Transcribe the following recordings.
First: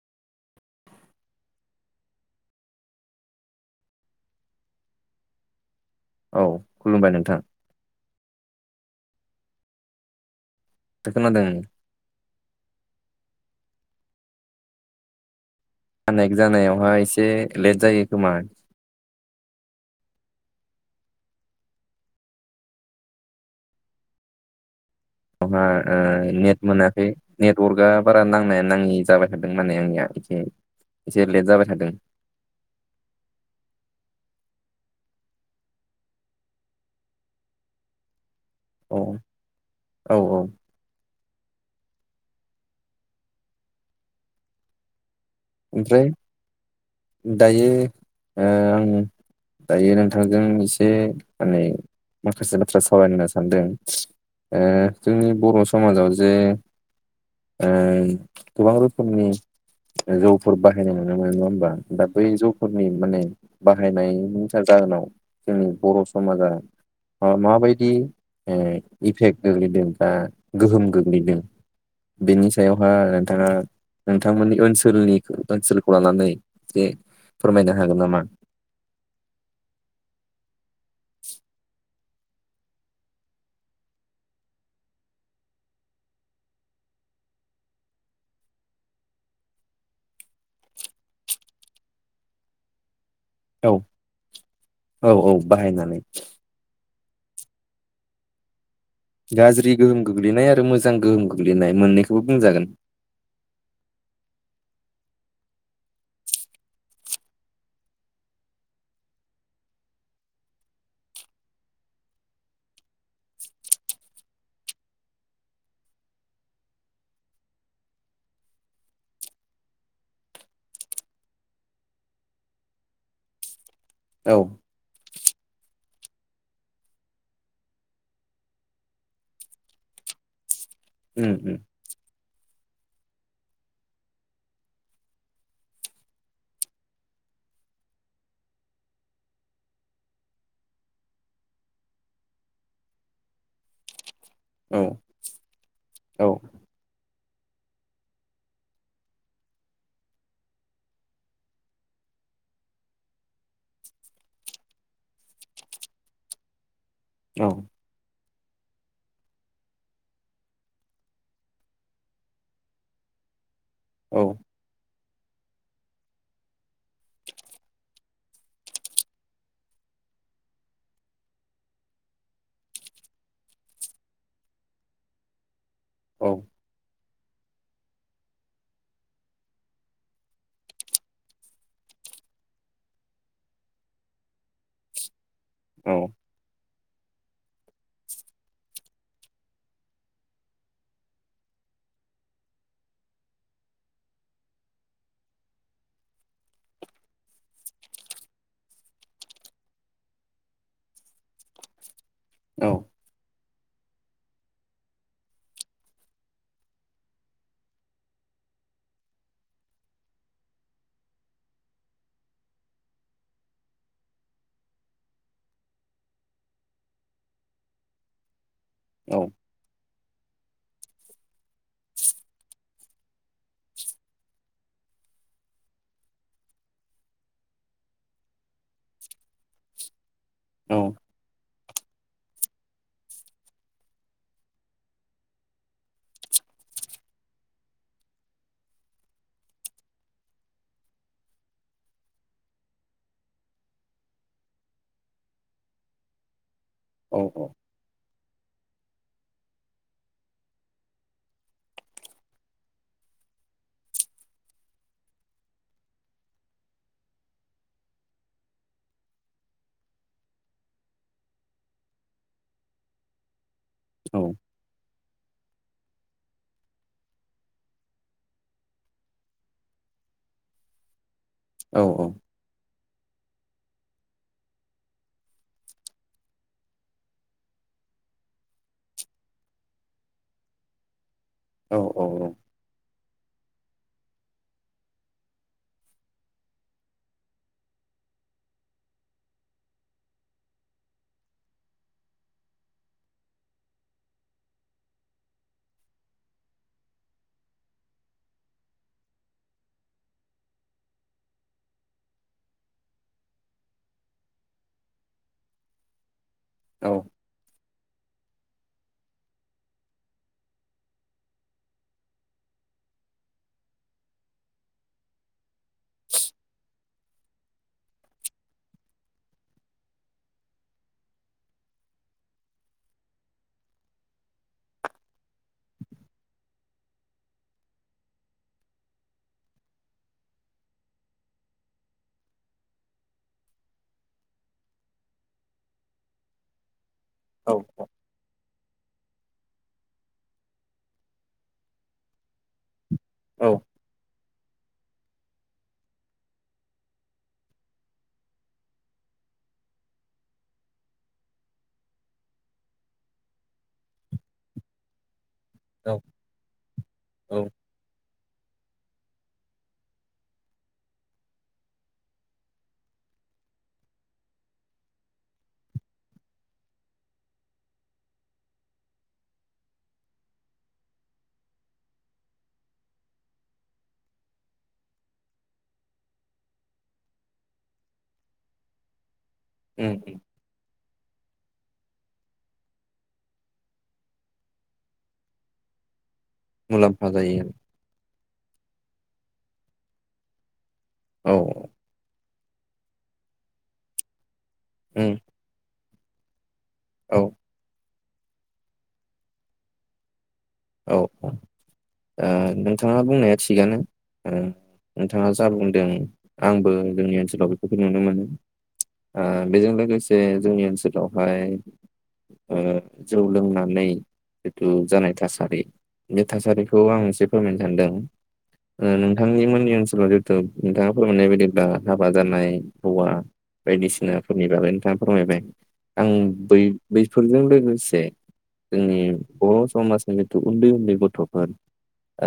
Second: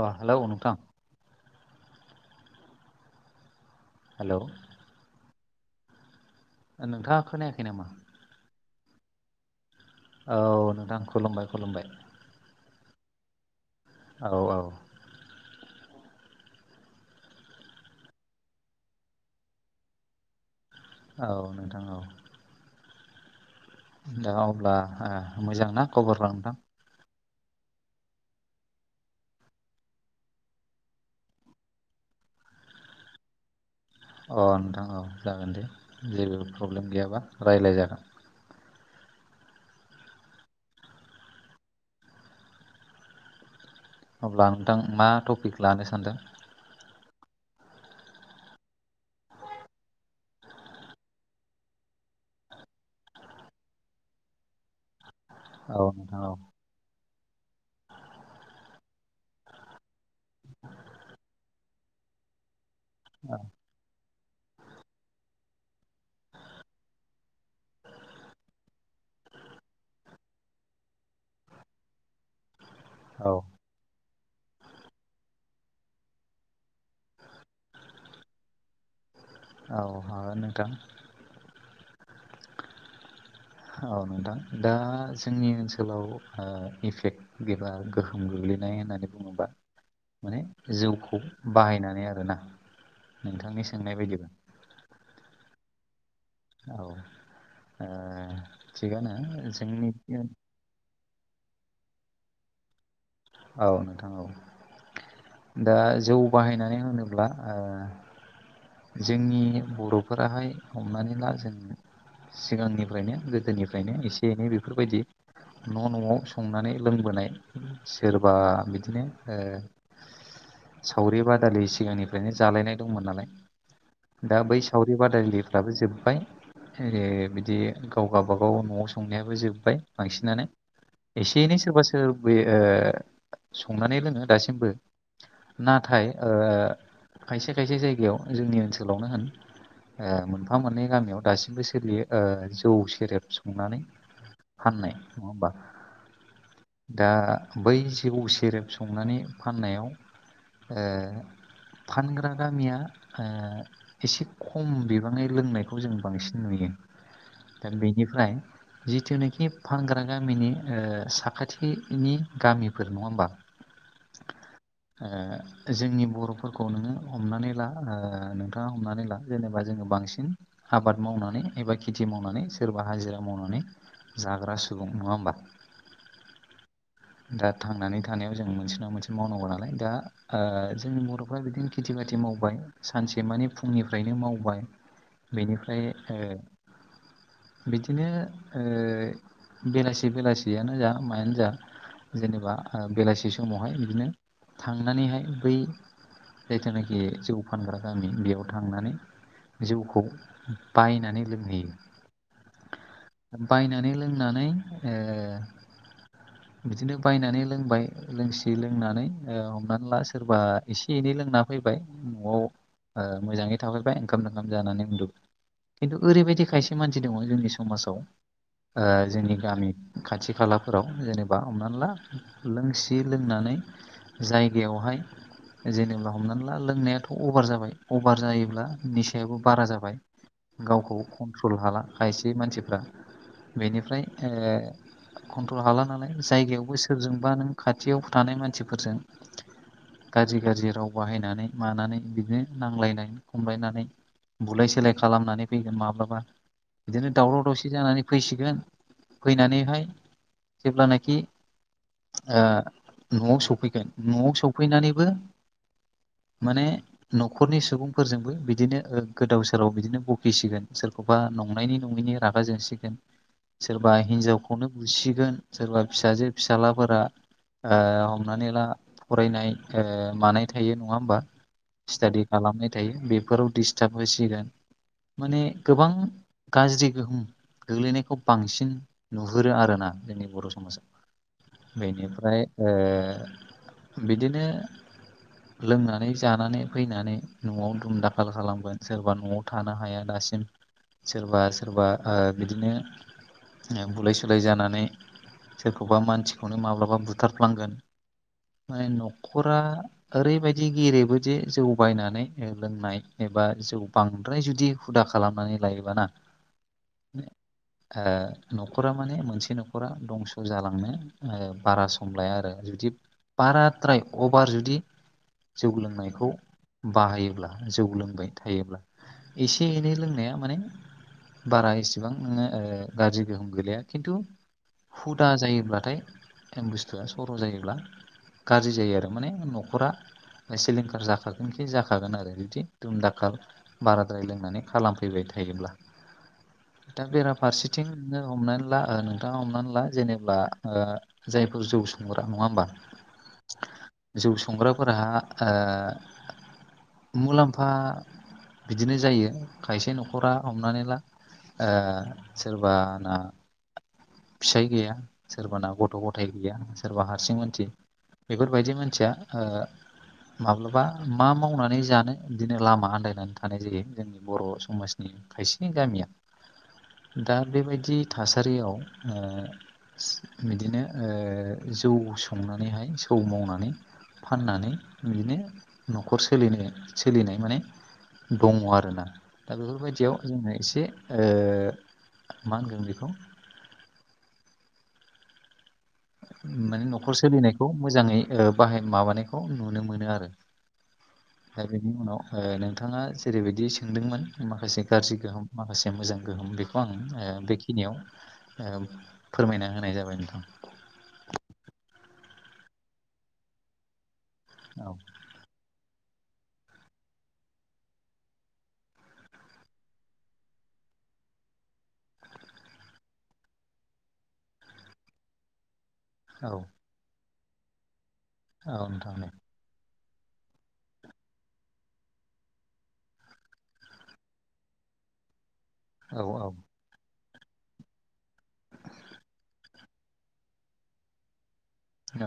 अ hello नोंथां। Hello औ खुलुमबाय नोंथांङा नोंथां खोनायाखै नामा? औ नोंथां दा खोनादों खुलुमबाय खुलुमबाय औ औ कानेक्ट जानायावहाय एसे लेट जायो खोमा औ नोंथां औ नोंथांङा अब्ला बहा मोजां ना ओ खबरफ्रा नोंथां नेट मोनाखै नेटवार्कआ बारा नांनाया नांङि जाबाय थादों माने आंनिया एसे एसे लेट जाबाय थादों। अ नोंथां औ जागोन दे जेबो प्रब्लेम गैयाबा रायज्लाय जागोन। औ औ औ अब्ला नोंथां मा टपिक? लानो ओमफ्राय सानदों दायो ओ आं दायो नोंथांजों एसे माने माखासे बाथ्रा सावरायनो होनना सानदों ओ जोंनि बर' औ समाजाव नोंथां जे औ ओं गोबां रोखोमनि जौफोर बाहायनाय नुनो मोनो नंङा होमबा दा बै जौफोरनि माने बाहायनायनिसार जाहोनाव जोंनि बर' समाजा ओ माबायदि ओ इफेक्ट गोग्लैदों दा गोहोम गोग्लैदों बेनि सायावहा औ नोंथांङा नोंथांमोननि ओनसोल सोलनि ओनसोलखौ लानानै एसे फोरमायनो हागोन नामा? औ हागोन नोंथां। औ नोंथां दा जोंनि ओनसोलाव ओ इफेक्ट गिबार गोहोम गोग्लैनाय होननानै बुंङोबा माने जौखौ बाहायनानै आरोना नोंथांनि औ सोंनाय बायदिब्ला औ औ बाहायनानै। औ ओ थिगानो गाज्रि जोंनि गोहोम गोग्लैनाय आरो मोजां गोहोम गोग्लैनाय मोननैखौबो बुंजागोन। औ नोंथां औ। दा जौ बाहायनानै होनोब्ला ओ जोंनि बर'फोराहाय हमनानै ला जों सिगांनिफ्रायनो गोदोनिफ्रायनो एसे एनै बेफोरबायदि न' न'आव संनानै लोंबोनाय सोरबा बिदिनो ओ सावरि बादालि सिगांनिफ्रायनो जालायनाय दंमोन नालाय औ दा बै सावरि बादायलिफ्राबो जोब्बाय ओरै बिदि गाव गावाबागाव न'आव संनायाबो जोब्बाय बांसिनानो उम एसे उम एनै सोरबा सोर बे संनानै लोंङो दासिमबो। नाथाय ओ खायसे खायसे जायगायाव जोंनि ओनसोलावनो होन ओ मोनफा मोननै गामियाव दासिमबो सोलियो ओ जौ सेरेब संनानै औ फाननाय नङा होमबा औ दा बै जौ सेरेब संनानै फाननायाव ओ फानग्रा गामिया ओ एसे खम बिबाङै लोंनायखौ जों बांसिन नुयो औ दा बेनिफ्राय जिथुनाखि फानग्रा गामिनि ओ साखाथिनि गामिफोर नङा होमबा औ ओ जोंनि बर'फोरखौ नोङो हमनानै ला नोंथाङा हमनानै ला जेनेबा जोङो बांसिन आबाद मावनानै एबा खेथि मावनानै सोरबा हाजिरा मावनानै जाग्रा सुबुं नङा होमबा? औ दा थांनानै थानायाव जों मोनसे नङा मोनसे मावनांगौ नालाय दा ओ जोंनि बर'फ्रा बिदिनो खेथि बाथि मावबाय सानसे माने फुंनिफ्रायनो मावबाय बेनिफ्राय औ [inaudible] बिदिनो ओ बेलासि बेलासियानो जा मायानो जा जेनेबा बेलासि समावहाय बिदिनो थांनानैहाय बै जायथुनाखि जौ फानग्रा गामि बेयाव थांनानै जौखौ बायनानै लोंहैयो। औ बायनानै लोंनानै ओ बिदिनो बायनानै लोंबाय लोंसि लोंनानै ओ हमनानै ला सोरबा एसे एनै लोंना फैबाय न'आव ओ मोजाङै थाफैबाय ओंखाम ओंखाम जानानै उन्दुबाय खिन्थु ओरैबायदि खायसे मानसि दङ जोंनि समाजाव ओ जोंनि गामि खाथि खालाफोराव जेनेबा बा हमनानै ला लोंसि लोंनानै जायगायावहाय जेनेबा हमनानै ला लोंनायाथ' अभार जाबाय अभार जायोब्ला निसायाबो बारा जाबाय औ गावखौ कन्ट्रल हाला खायसे मानसिफ्रा बेनिफ्राय ओ कन्ट्रल हाला नालाय जायगायावबो सोरजोंबा नों खाथियाव थानाय मानसिफोरजों गाज्रि गाज्रि राव बाहायनानै मानानै बिदिनो नांलायनाय खमलायनानै बुलाय सोलाय खालामनानै फैगोन माब्लाबा बिदिनो औ दावराव दावसि जानानै फैसिगोन फैनानैहाय जेब्लानाखि ओ न'आव सफैगोन न'आव सफैनानैबो माने न'खरनि सुबुंफोरजोंबो बिदिनो गोदाव सोराव बिदिनो बखिसिगोन सोरखौ बा नंनायनि नङैनि रागा जोंसिगोन। [inaudible] सोरबा औ हिनजावखौनो बुसिगोन सोरबा फिसाजो फिसाज्लाफोरा ओ हमनानै ला फरायनाय ओ मानाय थायो नङा होमबा औ स्टाडि खालामनाय थायो बेफोराव डिस्टार्ब होसिगोन माने गोबां गाज्रि गोहोम गोग्लैनायखौ बांसिन नुहुरो आरोना जेनेब बर' औ समाजाव औ बेनिफ्राय ओ बिदिनो लोंनानै जानानै फैनानै न'आव दुम दाखाल खालामगोन सोरबा न'आव थानो हाया दासिम सोरबा सोरबा ओ बिदिनो ओ बुलाय सोलाय जानानै सोरखौबा मानसिखौनो माब्लाबा बुथारफ्लांगोन माने न'खरा ओरैबायदि गेरेबोदि जौ बायनानै लोंनाय एबा जौ बांद्राय जुदि हुदा खालामनानै लायोबाना औ। ओ न'खरा माने मोनसे न'खरा दंस' जालांनो बारा सम लाया आरो जुदि बाराद्राय अभार जुदि जौ लोंनायखौ बाहायोब्ला जौ लोंबाय थायोब्ला एसे एनै लोंनाया माने बारा एसेबां नोङो ओ गाज्रि गोहोम गोलैया खिन्थु हुदा जायोब्लाथाय बुस्थुआ सर' जायोब्ला गाज्रि जायो आरो माने न'खरा सिलिंखार जाखागोनखि जाखागोन आरो बिदि दुमदाखाल बाराद्राय लोंनानै खालामफैबाय थायोब्ला [inaudible] दा औ बेराफारसेथिं नोङो हमनानै ला ओ नोंथाङा हमनानै ला जेनेब्ला ओ जायफोर जौ संग्रा नङा होमबा? औ। जौ संग्राफोरहा ओ मुलाम्फा बिदिनो जायो। खायसे न'खरा हमनानै ला ओ सोरबाना फिसाय गैया सोरबाना औ गथ' गथाय गैया सोरबा हारसिं मानसि बेफोर बायदि मानसिया ओ माब्लाबा मा मावनानै जानो बिदिनो लामा आन्दायनानै थानाय जायो। जों बर' समाजनि खायसेनि गामिया दा बे बायदि थासारियाव ओ बिदिनो ओ जौ संनानैहाय जौ मावनानै फाननानै बिदिनो न'खर सोलिनो सोलिनाय माने दङ आरोना। दा उम बेफोरबायदियाव उम जोङो एसे ओ मा होनगोन बेखौ माने मुलाम्फा न'खर जायो सोलिनायखौ मोजाङै ओ बाहाय माबानायखौ नुनो मोनो आरो। औ। दा बेनि उनाव ओ नोंथाङा जेरै बायदि सोंदोंमोन माखासे गाज्रि उम गोहोम माखासे मोजां गोहोम, बेखौ औ आं बेखि खिनियाव ओ फोरमायना होनाय जाबाय नोंथां। औ औ ओ नोंथाङा बुंनाया थिगानो ओ औ नोंथाङा जा बुंदों आंबो जोंनि ओनसोलाव बेफोरखौ नुनो मोनो। ओ बेजों लोगोसे जोंनि ओनसोलावहाय ओ जौ लोंनानै जिथु जानाय थासारि बे औ थासारिखौ आं एसे फोरमायनो सानदों। ओ औ नोंथां दे नोंथांनिमोननि ओनसोलाव जे थु नोंथाङा फोरमायनाय बायदिब्ला हाबा जानाय हौवा बायदिसिनाफोरनि बागै नोंथाङा फोरमायबाय, आं औ औ बै बैफोरजों लोगोसे जोंनि बर' समाजनि जिथु उन्दै उन्दै गथ'फोर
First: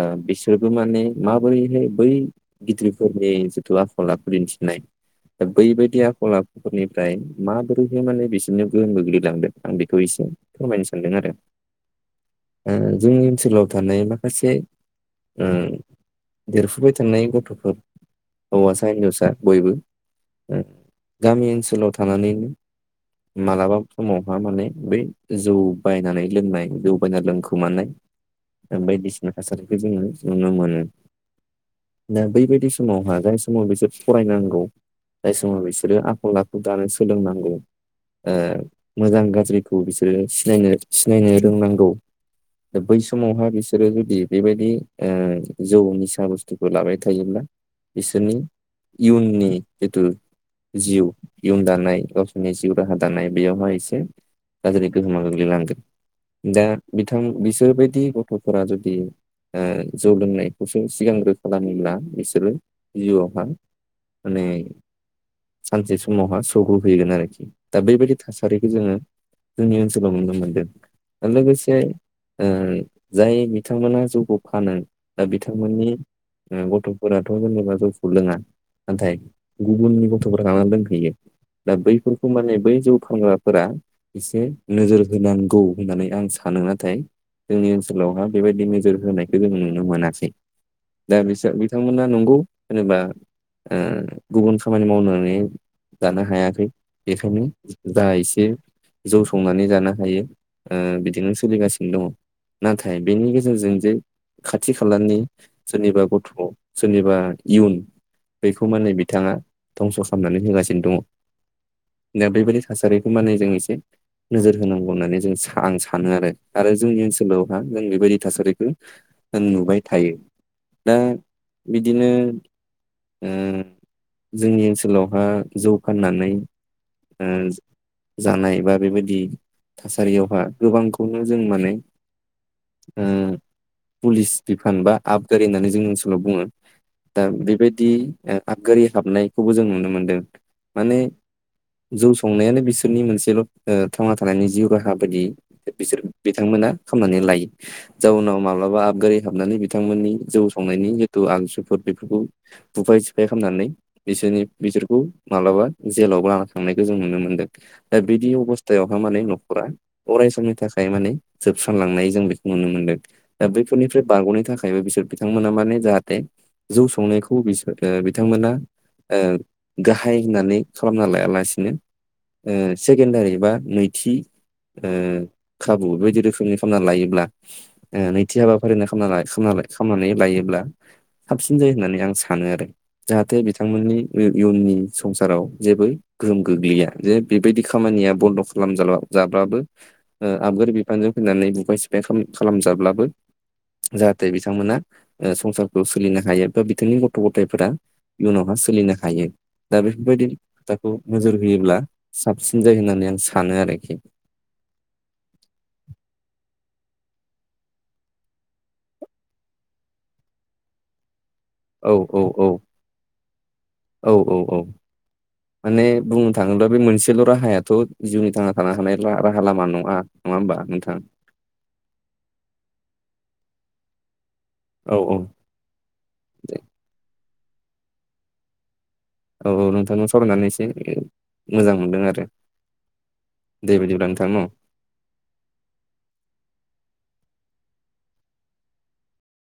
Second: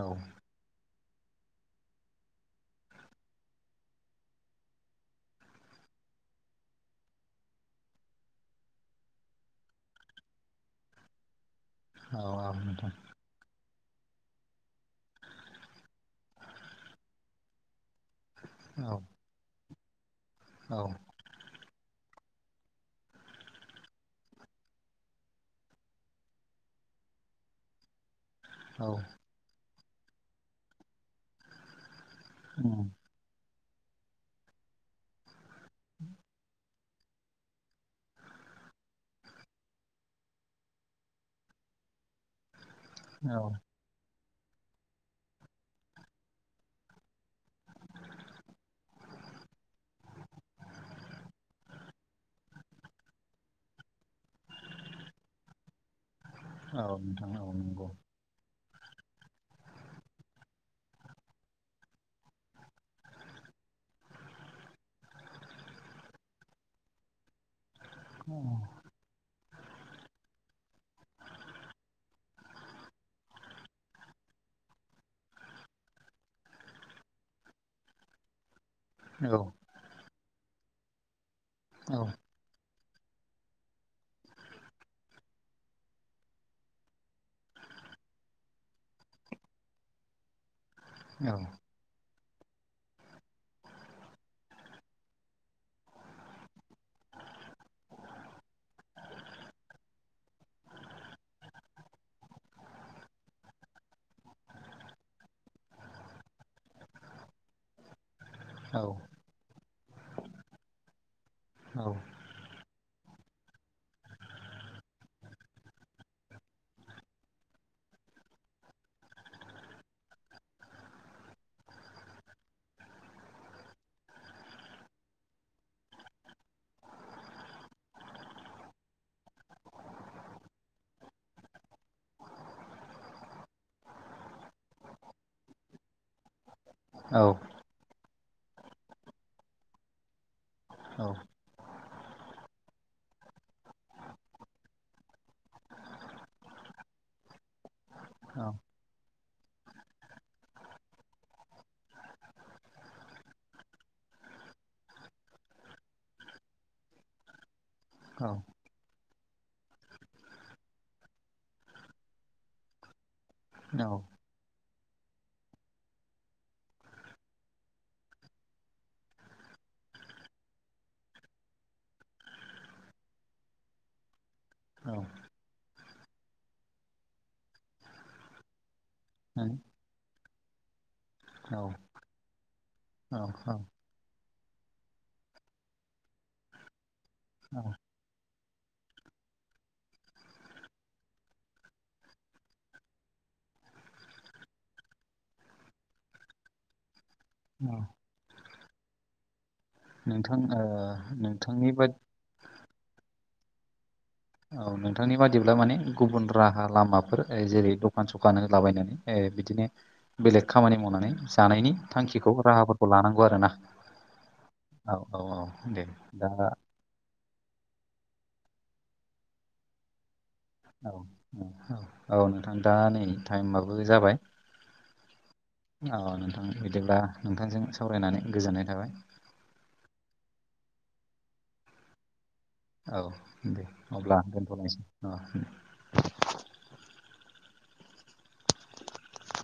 ओ औ बिसि बिसोरबो माने माबोरैहाय बै गिदिरफोरनि जिथु आखल आखु दिन्थिनाय दा बैबायदि आखल आखुफोरनिफ्राय माबोरैहाय माने बिसोरनो गोहोम गोग्लैलांदों। आं बेखौ एसे फोरमायनो सानदों आरो। औ औ ओ नोंथां जोंनि ओनसोलाव थानाय मा खासे उम देरफुबाय थानाय गथ'फोर हौवासा औ होनजावसा बयबो ओ औ गामि ओनसोलाव थानानै मालाबा समावहा माने बै जौ बायनानै लोंनाय जौ बायना लोंखोमानाय औ बायदिसिना थासारिखौ जोङो नुनो मोनो दा बैबायदि उम समावहा जाय समाव बिसोर फरायनांगौ जाय समाव बिसोरो आखल आखु दानो सोलोंनांगौ ओ मोजां गाज्रिखौ बिसोरो सिनायनो सिनायनो रोंनांगौ दा बै औ समावहाय बिसोरो बेबायदि ओ जौ निसा बुस्थुखौ लाबाय थायोब्ला बिसोरनि इयुननि जेथु जिउ इयुन दानाय गावसोरनि जिउ राहा दानाय बेयावहाय एसे गाज्रि गोहोमा गोग्लैलांगोन दा औ बिथां नोंथां औ नंगौ बिसोरबायदि गथ'फोरा जुदि दि ओ जौ लोंनायखौसो सिगांग्रो खालामोब्ला बिसोरो जिउआवहा माने सानसे समावहा सौग्रु हैगोन आरोखि दा बेबायदि औ थासारिखौ जोङो जोंनि ओनसोलाव नुनो मोनदों लोगोसे ओ जाय बिथांमोना जौखौ फानो दा बिथांमोननि अम गथ'फोराथ' जेनेबा जौखौ लोङा। नाथाय औ गुबुननि गथ'फोरा लानानै लोंफैयो दा औ बैफोरखौ माने बै जौ फानग्रा फोरा एसे नोजोर होनांगौ होननानै आं सानो नाथाय जोंनि ओनसोलावहा बेबायदि नोजोर होनायखो जों नुनो मोनासै दा बिसोर औ बिथांमोना नंगौ जेनेबा ओ गुबुन खामानि मावनानै जानो हायाखै बेखायनो जा एसे जौ संनानै जानो हायो ओ बिदिनो सोलिगासिनो दङ नाथाय बेनि गेजेरजों जे खाथि खालानि सोरनिबा गथ' सोरनिबा इयुन बेखौ औ माने बिथाङा धंस' खालामनानै होगासिनो दङ। औ। दा बेबायदि थासारिखौ माने जों एसे नोजोर होनांगौ होननानै जों सा आं सानो आरो-आरो जोंनि ओनसोलावहा जों बेबायदि थासारिखो नुबाय थायो। दा बिदिनो ओ जोंनि ओनसोलावहा जौ फाननानै अम जानाय बा बेबायदि थासारियावहा गोबांखौनो जों माने ओ पुलिस बिफान बा आबगारि होननानै जोंनि ओनसोलाव बुङो। औ दा बेबायदि आबगारि हाबनायखौबो जों नुनो मोनदों माने जौ संनायानो बिसोरनि मोनसेल' थांना थानायनि जिउ राहा बायदि। बिसोर बिथांमोना खामनानै लायो। जाउनाव औ माब्लाबा आबगारि हाबनानै बिथांमोननि जौ संनायनि जिथु आगसुफोर बेफोरखौ बुफाय सिफाय खामनानै बिसोरनि बिसोरखौ माब्लाबा जेलावबो लाना थांनायखौ जों नुनो मोन्दों। दा बिदि अबस्थायावहाय माने न'खरा अराय समनि थाखाय माने जोबस्रांलांनाय जों बेखौ नुनो मोनदों। दा बैफोरनिफ्राय बारग'नो थाखायबो बिसोर बिथांमोना माने जाहाथे जौ संनायखौ बिसोर बिथांमोना ओ गाहाय होननानै खालामना लायालासिनो ओ सेकेण्डारि बा नैथि ओ खाबु बे बायदि रोखोमनि खामना लायोब्ला ओ नैथि हाबाफारि होनना खामना-खामना खामनानै लायोब्ला साबसिन जायो होननानै आं सानो आरो जाहाथे बिथांमोननि इयुननि संसाराव जेबो गोहोम गोग्लैया जे बेबायदि खामानिया बन्द' खालाम जाब्ला- जाब्लाबो ओ आबगुर बिफानजों फैनानै बुगाय सिफाय खालाम खालामजाब्लाबो जाहाथे बिथांमोना ओ संसारखौ सोलिनो हायो बा बिथांनि गथ थ'-गथायफोरा इयुनावहा सोलिनो हायो दा बेफोरबायदि नोंथां ओ खोथाखौ नोजोर नोंथांनि होयोब्ला बा साबसिन जायो होननानै आं सानो आरोखि। औ नोंथांनि बादिब्ला माने गुबुन राहा लामाफोर जेरै दखान सखान होदलाबायनानै ओ बिदिनो बेलेग खामानि मावनानै जानायनि औ औ थांखिखौ औ राहाफोरखौ लानांगौ आरो ना। औ औ औ माने बुंनो दा थाङोब्ला बे मोनसे ल' राहायाथ' जिउनि थांना थानो हानाय राहा लामा नङा। नङा होमबा नोंथां औ नोंथां दा नै टाइमाबो जाबाय। औ औ। औ नोंथां दे बिदिब्ला नोंथांजों सावरायनानै गोजोननाय थाबाय। औ-औ नोंथांनाव सावरायनानै एसे मोजां मोनदों आरो औ दे बिदिब्ला अब्ला नोंथां न दोनथ'लायसै अ।